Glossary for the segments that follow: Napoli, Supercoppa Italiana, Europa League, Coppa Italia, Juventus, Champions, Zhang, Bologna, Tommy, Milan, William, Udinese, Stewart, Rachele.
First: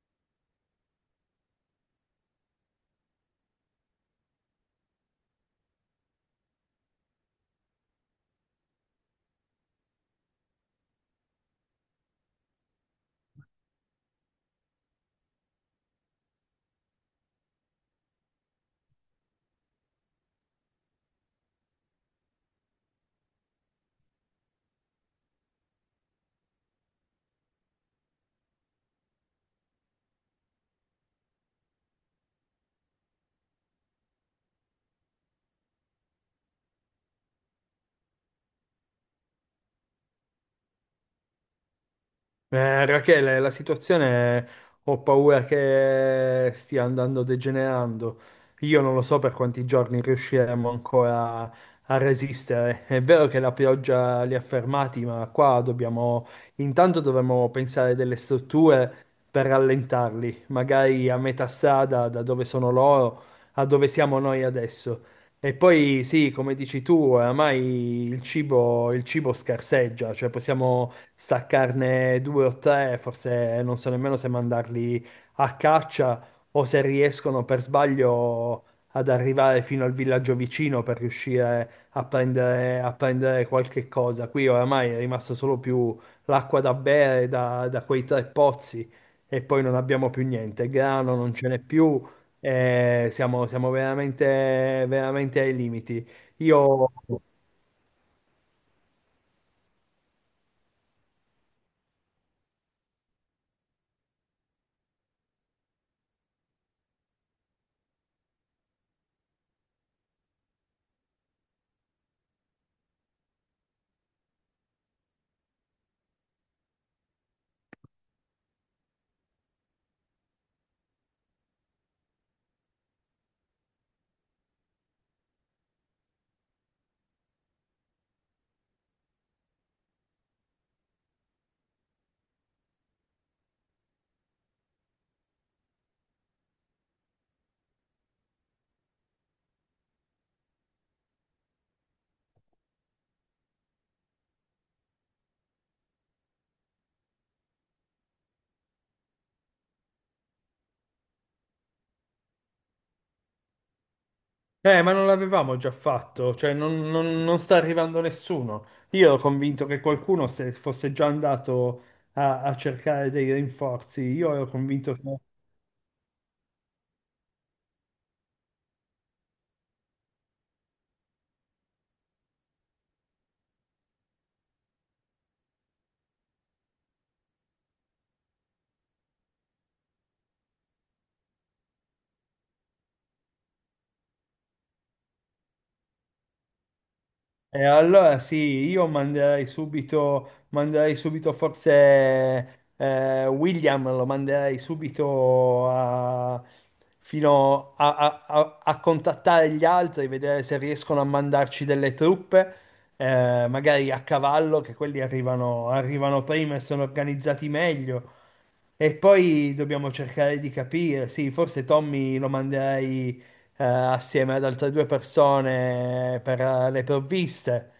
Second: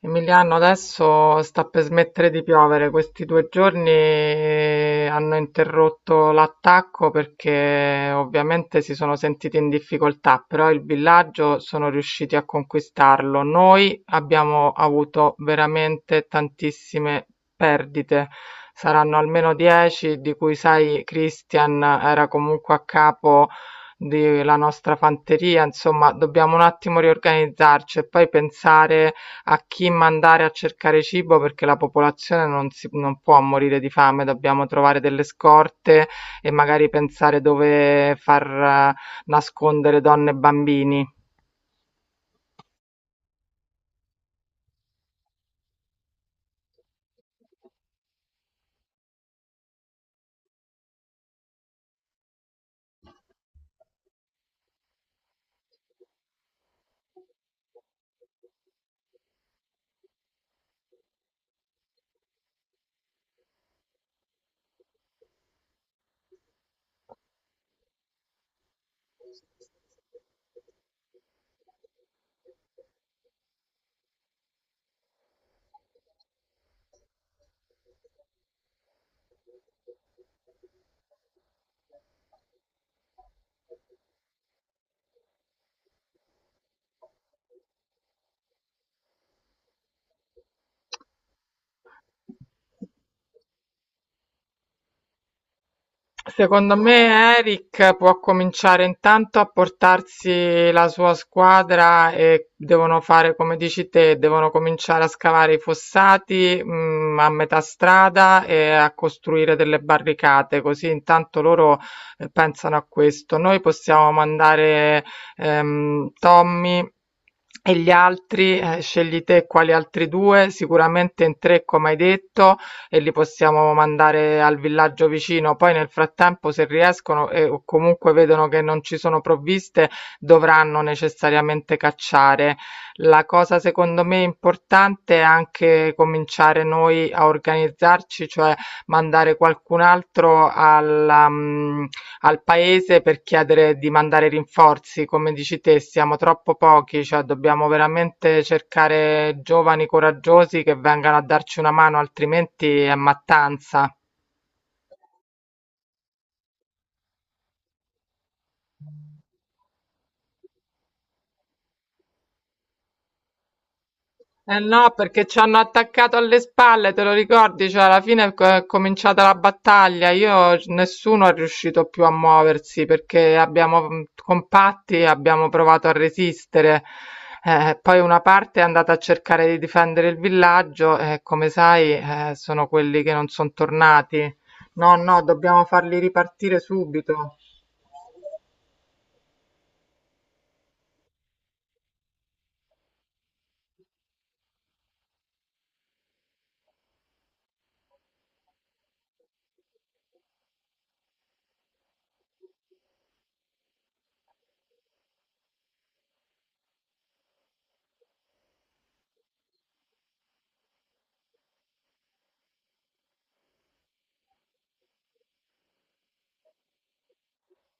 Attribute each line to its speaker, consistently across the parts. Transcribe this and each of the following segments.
Speaker 1: Emiliano, adesso sta per smettere di piovere. Questi due giorni hanno interrotto l'attacco perché ovviamente si sono sentiti in difficoltà, però il villaggio sono riusciti a conquistarlo. Noi abbiamo avuto veramente tantissime perdite. Saranno almeno 10, di cui sai, Christian era comunque a capo della nostra fanteria, insomma, dobbiamo un attimo riorganizzarci e poi pensare a chi mandare a cercare cibo perché la popolazione non può morire di fame, dobbiamo trovare delle scorte e magari pensare dove far nascondere donne e bambini.
Speaker 2: Rachele, la situazione ho paura che stia andando degenerando. Io non lo so per quanti giorni riusciremo ancora a resistere. È vero che la pioggia li ha fermati, ma qua dobbiamo, intanto dovremmo pensare delle strutture per rallentarli, magari a metà strada da dove sono loro a dove siamo noi adesso. E poi sì, come dici tu, oramai il cibo scarseggia, cioè possiamo staccarne due o tre, forse non so nemmeno se mandarli a caccia o se riescono per sbaglio ad arrivare fino al villaggio vicino per riuscire a prendere qualche cosa. Qui oramai è rimasto solo più l'acqua da bere da quei tre pozzi e poi non abbiamo più niente, grano non ce n'è più, siamo veramente, veramente ai limiti.
Speaker 1: Secondo
Speaker 2: Io
Speaker 1: me Eric può cominciare intanto a portarsi la sua squadra e devono fare come dici te, devono cominciare a scavare i fossati, a metà strada e a costruire delle barricate, così intanto loro pensano a questo. Noi possiamo mandare Tommy e gli altri, scegli te quali altri due, sicuramente in tre come hai detto e li possiamo mandare al villaggio vicino. Poi nel frattempo se riescono e o comunque vedono che non ci sono provviste, dovranno necessariamente cacciare. La cosa secondo me importante è anche cominciare noi a organizzarci, cioè mandare qualcun altro al paese per chiedere di mandare rinforzi. Come dici te, siamo troppo pochi, cioè dobbiamo veramente cercare giovani coraggiosi che vengano a darci una mano, altrimenti è mattanza.
Speaker 2: Ma non l'avevamo già fatto, cioè non sta arrivando nessuno. Io ero convinto che qualcuno se fosse già andato a cercare dei rinforzi. Io ero
Speaker 1: Eh no,
Speaker 2: convinto che
Speaker 1: perché ci hanno attaccato alle spalle, te lo ricordi? Cioè, alla fine è cominciata la battaglia. Io, nessuno è riuscito più a muoversi perché abbiamo compatti, abbiamo provato a resistere. Poi una parte è andata a cercare di difendere il villaggio e, come sai, sono quelli che non sono tornati. No, no, dobbiamo farli ripartire subito.
Speaker 2: E allora sì, io manderei subito, forse William, lo manderei subito a, fino a, a- a- a contattare gli altri, vedere se riescono a mandarci delle truppe, magari a cavallo, che quelli arrivano prima e sono organizzati meglio. E poi dobbiamo cercare di capire, sì, forse Tommy lo manderei assieme ad altre due persone per le provviste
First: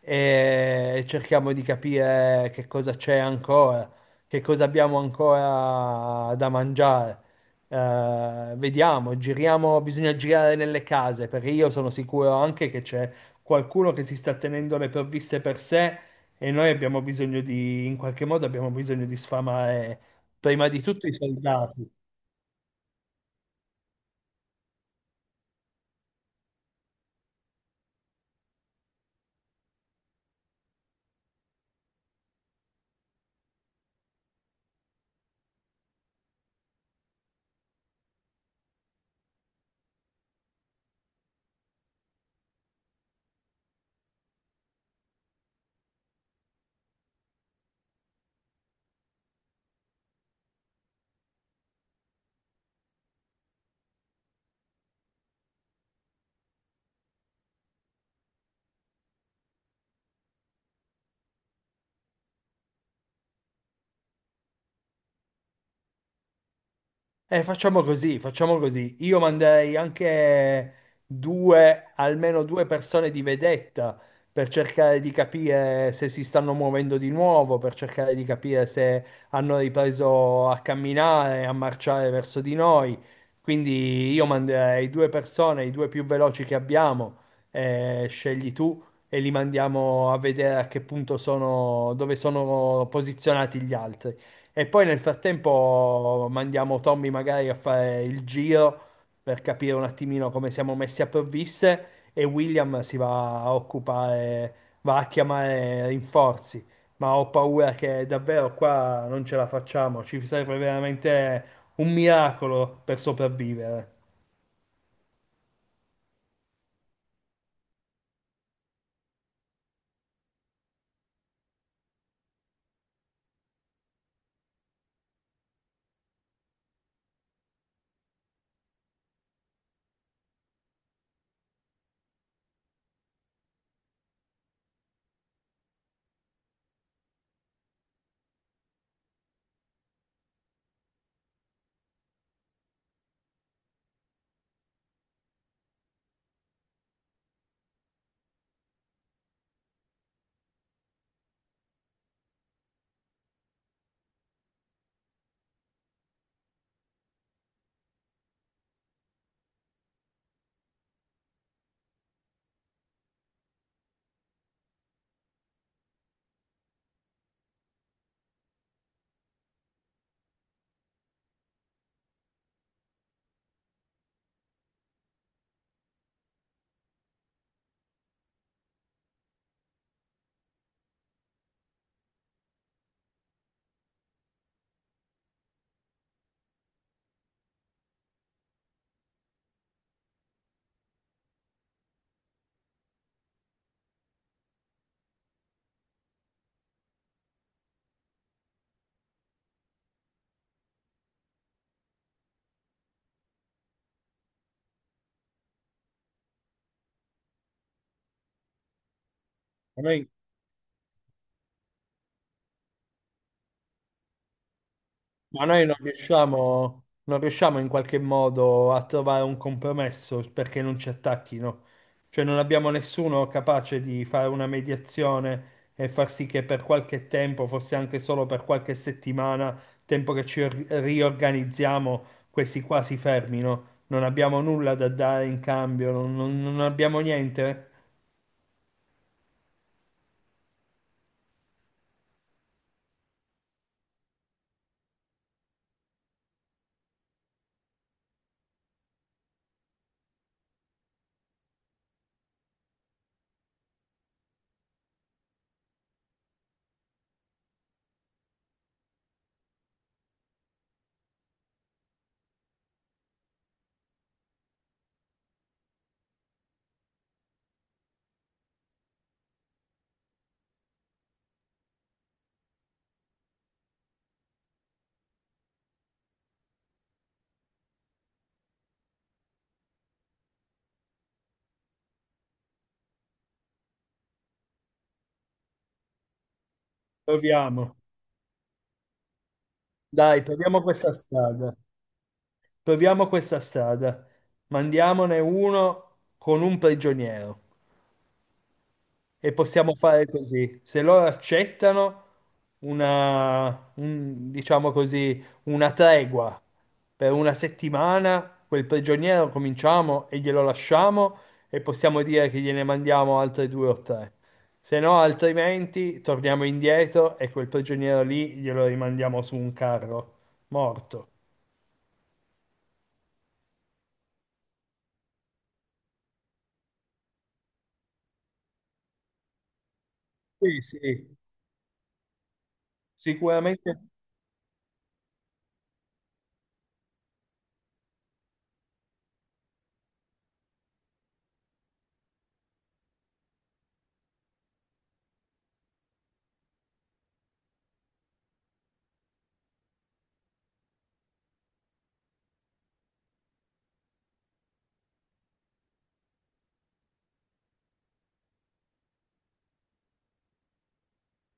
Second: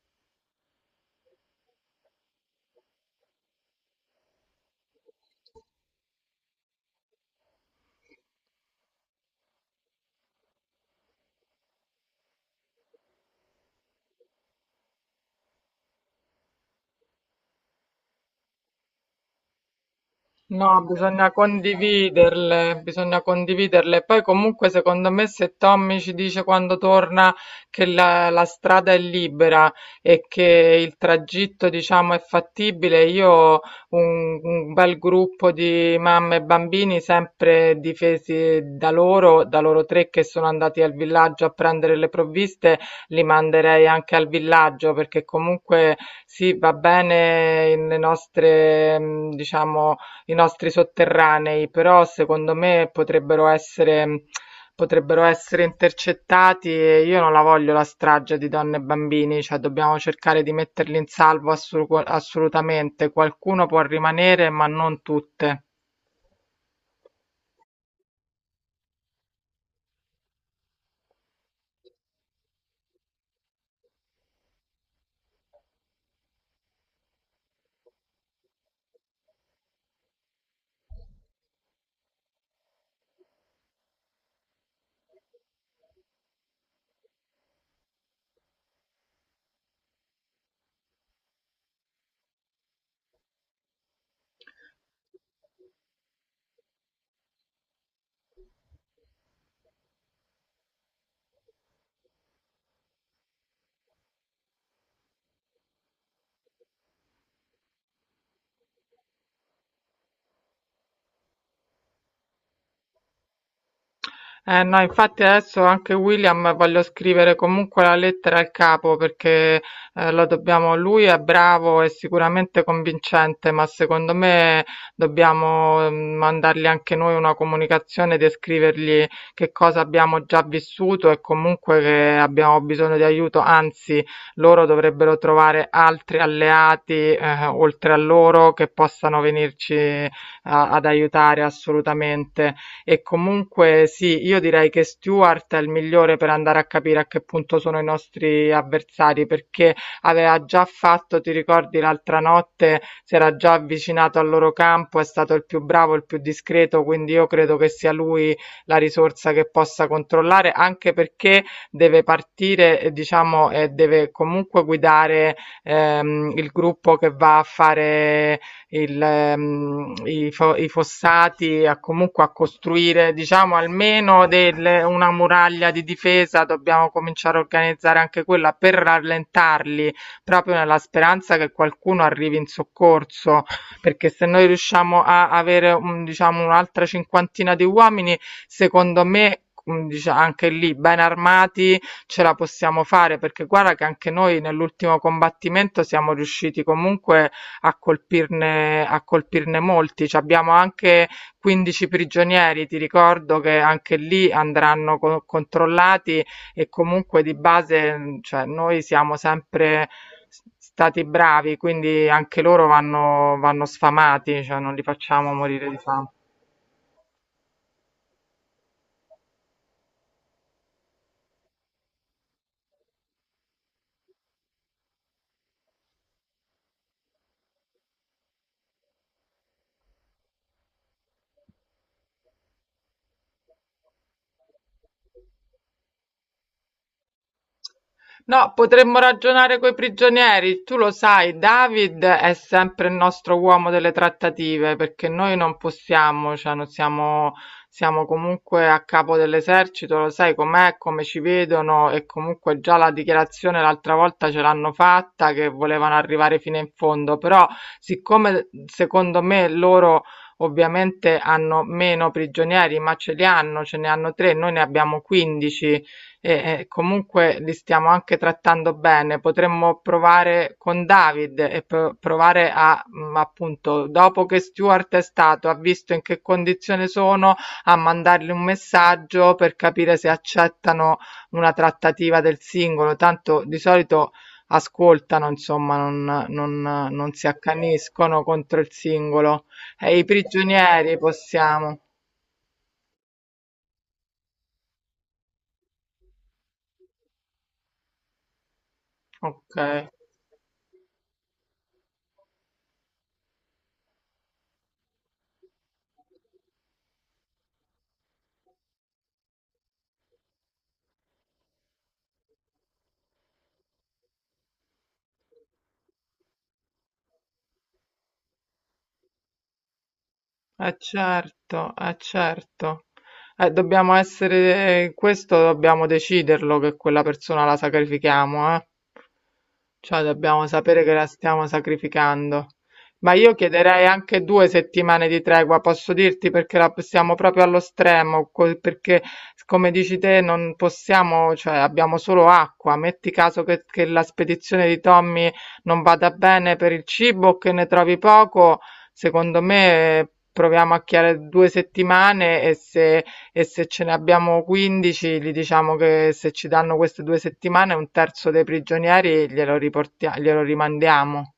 Speaker 2: e cerchiamo di capire che cosa c'è ancora, che cosa abbiamo ancora da mangiare. Vediamo, giriamo, bisogna girare nelle case perché io sono sicuro anche che c'è qualcuno che si sta tenendo le provviste per sé e noi abbiamo bisogno di, in qualche modo abbiamo bisogno di sfamare prima di
Speaker 1: No,
Speaker 2: tutto i
Speaker 1: bisogna
Speaker 2: soldati.
Speaker 1: condividerle, bisogna condividerle. Poi comunque secondo me se Tommy ci dice quando torna che la strada è libera e che il tragitto diciamo è fattibile, io un bel gruppo di mamme e bambini sempre difesi da loro tre che sono andati al villaggio a prendere le provviste, li manderei anche al villaggio perché comunque sì, va bene le nostre, diciamo i nostri sotterranei, però secondo me potrebbero essere intercettati e io non la voglio la strage di donne e bambini, cioè dobbiamo cercare di metterli in salvo assolutamente. Qualcuno può rimanere, ma non tutte.
Speaker 2: Facciamo così, facciamo così. Io manderei anche due, almeno due persone di vedetta per cercare di capire se si stanno muovendo di nuovo, per cercare di capire se hanno ripreso a camminare, a marciare verso di noi. Quindi io manderei due persone, i due più veloci che abbiamo, scegli tu e li mandiamo a vedere a che punto sono, dove sono posizionati gli altri. E poi nel frattempo mandiamo Tommy magari a fare il giro per capire un attimino come siamo messi a provviste e William si va a occupare, va a chiamare rinforzi. Ma ho paura che davvero qua non ce la facciamo, ci serve veramente un miracolo per sopravvivere.
Speaker 1: Eh no, infatti adesso anche William voglio scrivere comunque la lettera al capo perché lo dobbiamo, lui è bravo e sicuramente convincente, ma secondo me dobbiamo mm, mandargli anche noi una comunicazione e scrivergli che cosa abbiamo già vissuto e comunque che abbiamo bisogno di aiuto, anzi loro dovrebbero trovare altri alleati oltre a loro che possano venirci ad aiutare assolutamente. E comunque sì, io direi che Stewart è il migliore per andare a capire a che punto sono i nostri avversari, perché aveva già fatto, ti ricordi, l'altra notte si era già avvicinato al loro campo, è stato il più bravo, il più discreto, quindi io credo che sia lui la risorsa che possa controllare, anche perché deve partire, diciamo, e deve comunque guidare il gruppo che va a fare i fossati a, comunque a costruire, diciamo, una muraglia di difesa, dobbiamo cominciare a organizzare anche quella per rallentarli, proprio nella speranza che qualcuno arrivi in soccorso, perché se noi riusciamo a avere, diciamo, un'altra cinquantina di uomini, secondo me anche lì ben armati ce la possiamo fare perché guarda che anche noi nell'ultimo combattimento siamo riusciti comunque a colpirne molti. Ci abbiamo anche 15 prigionieri, ti ricordo che anche lì andranno controllati e comunque di base, cioè, noi siamo sempre stati bravi, quindi anche loro vanno, vanno sfamati, cioè non li facciamo
Speaker 2: Ma noi
Speaker 1: morire di
Speaker 2: non
Speaker 1: fame.
Speaker 2: riusciamo, non riusciamo in qualche modo a trovare un compromesso perché non ci attacchino. Cioè non abbiamo nessuno capace di fare una mediazione e far sì che per qualche tempo, forse anche solo per qualche settimana, tempo che ci riorganizziamo, questi qua si fermino. Non abbiamo nulla da dare in cambio, non abbiamo niente.
Speaker 1: No, potremmo ragionare coi prigionieri. Tu lo sai, David è sempre il nostro uomo delle trattative, perché noi non possiamo, cioè non siamo, siamo comunque a capo dell'esercito, lo sai com'è, come ci vedono e comunque già la dichiarazione l'altra volta ce l'hanno fatta che volevano arrivare fino in fondo, però siccome secondo me loro ovviamente hanno meno prigionieri, ma ce li hanno, ce ne hanno tre, noi ne abbiamo 15 e, comunque li stiamo anche trattando bene. Potremmo provare con David e provare a, appunto, dopo che Stuart è stato, ha visto in che condizione sono, a mandargli un messaggio per capire se accettano una trattativa del singolo. Tanto di solito ascoltano, insomma, non si
Speaker 2: Proviamo.
Speaker 1: accaniscono contro il singolo. E i
Speaker 2: Dai, proviamo questa
Speaker 1: prigionieri
Speaker 2: strada.
Speaker 1: possiamo.
Speaker 2: Proviamo questa strada, mandiamone uno con un prigioniero e
Speaker 1: Ok.
Speaker 2: possiamo fare così. Se loro accettano una, diciamo così, una tregua per una settimana, quel prigioniero cominciamo e glielo lasciamo e possiamo dire che gliene mandiamo altri due o tre. Se no, altrimenti torniamo indietro e quel prigioniero lì glielo rimandiamo su un carro
Speaker 1: Eh
Speaker 2: morto.
Speaker 1: certo, eh certo. Dobbiamo essere, questo dobbiamo deciderlo che quella persona la sacrifichiamo, eh. Cioè dobbiamo
Speaker 2: Sì,
Speaker 1: sapere che la
Speaker 2: sì,
Speaker 1: stiamo sacrificando. Ma io
Speaker 2: sicuramente.
Speaker 1: chiederei anche due settimane di tregua, posso dirti, perché la possiamo proprio allo stremo, perché come dici te non possiamo, cioè abbiamo solo acqua. Metti caso che la spedizione di Tommy non vada bene per il cibo, che ne trovi poco. Secondo me proviamo a chiare 2 settimane e se ce ne abbiamo 15 gli diciamo che se ci danno queste 2 settimane un terzo dei prigionieri glielo rimandiamo.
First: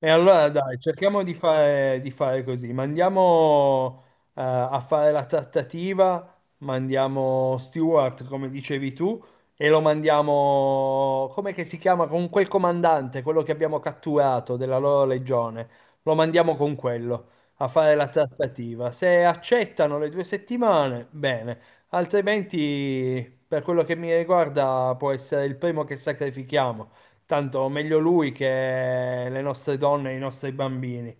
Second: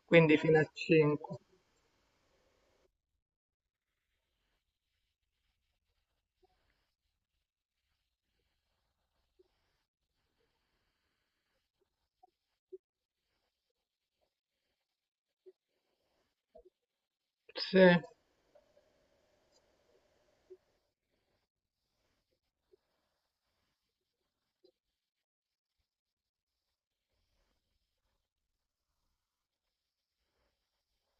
Speaker 2: E
Speaker 1: Quindi
Speaker 2: allora
Speaker 1: fino a
Speaker 2: dai, cerchiamo
Speaker 1: 5.
Speaker 2: di fare così. Mandiamo a fare la trattativa, mandiamo Stewart, come dicevi tu, e lo mandiamo, come che si chiama, con quel comandante, quello che abbiamo catturato della loro legione. Lo mandiamo con quello a
Speaker 1: Sì.
Speaker 2: fare la trattativa. Se accettano le 2 settimane, bene, altrimenti, per quello che mi riguarda, può essere il primo che sacrifichiamo. Tanto meglio lui che le nostre donne e i nostri bambini.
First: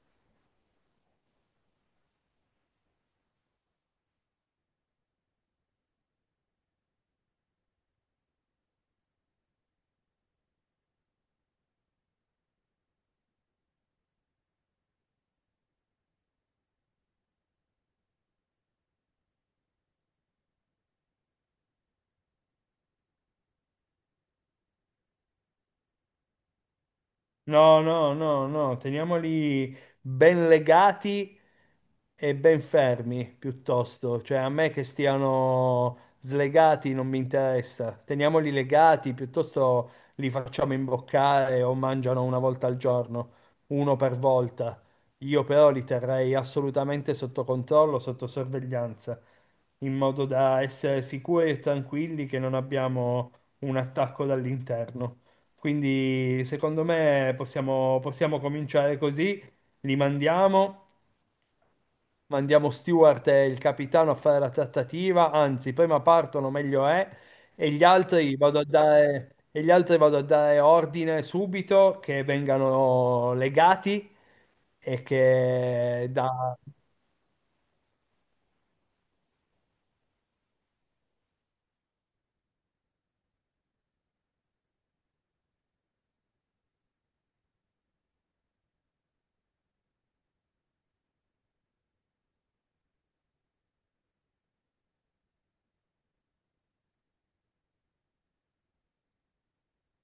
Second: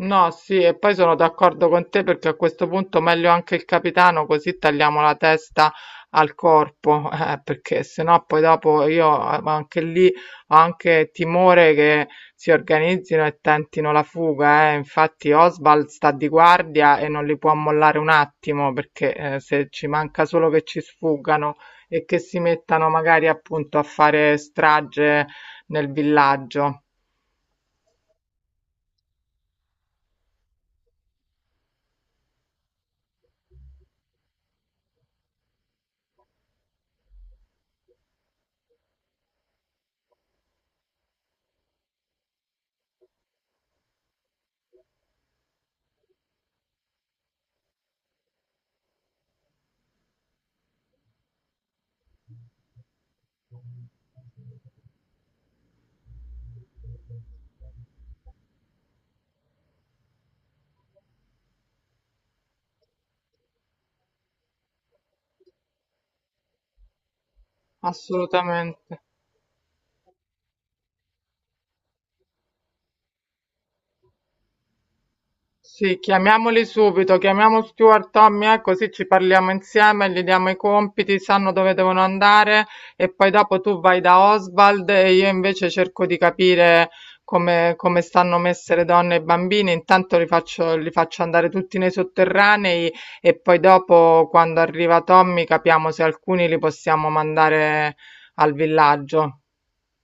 Speaker 1: No, sì, e poi sono d'accordo con te perché a questo punto meglio anche il capitano, così tagliamo la testa al corpo, perché sennò poi dopo io anche lì ho anche timore che si organizzino e tentino la fuga, eh. Infatti Oswald sta di guardia e non li può mollare un attimo, perché se ci manca solo che ci sfuggano e che si mettano magari appunto a fare strage nel villaggio.
Speaker 2: No, no, no, no, teniamoli ben legati e ben fermi piuttosto, cioè a me che stiano slegati non mi interessa, teniamoli legati piuttosto li facciamo imboccare o mangiano una volta al giorno, uno per volta. Io però li terrei assolutamente sotto controllo, sotto sorveglianza, in modo da essere sicuri e tranquilli che non abbiamo un attacco dall'interno. Quindi secondo me possiamo, possiamo cominciare così, li mandiamo, mandiamo Stewart e il capitano a fare la trattativa, anzi prima partono meglio è,
Speaker 1: Assolutamente.
Speaker 2: e gli altri vado a dare ordine subito che vengano legati. e
Speaker 1: Sì,
Speaker 2: che da-
Speaker 1: chiamiamoli subito, chiamiamo Stuart, Tommy, così ci parliamo insieme, gli diamo i compiti, sanno dove devono andare e poi dopo tu vai da Oswald e io invece cerco di capire come, come stanno messe le donne e i bambini, intanto li faccio andare tutti nei sotterranei e poi dopo quando arriva Tommy capiamo se alcuni li possiamo mandare al villaggio.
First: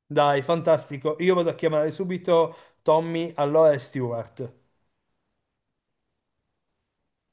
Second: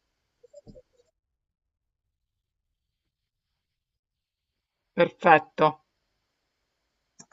Speaker 2: dai, fantastico, io vado a chiamare subito Tommy, allora e Stewart.
Speaker 1: Perfetto.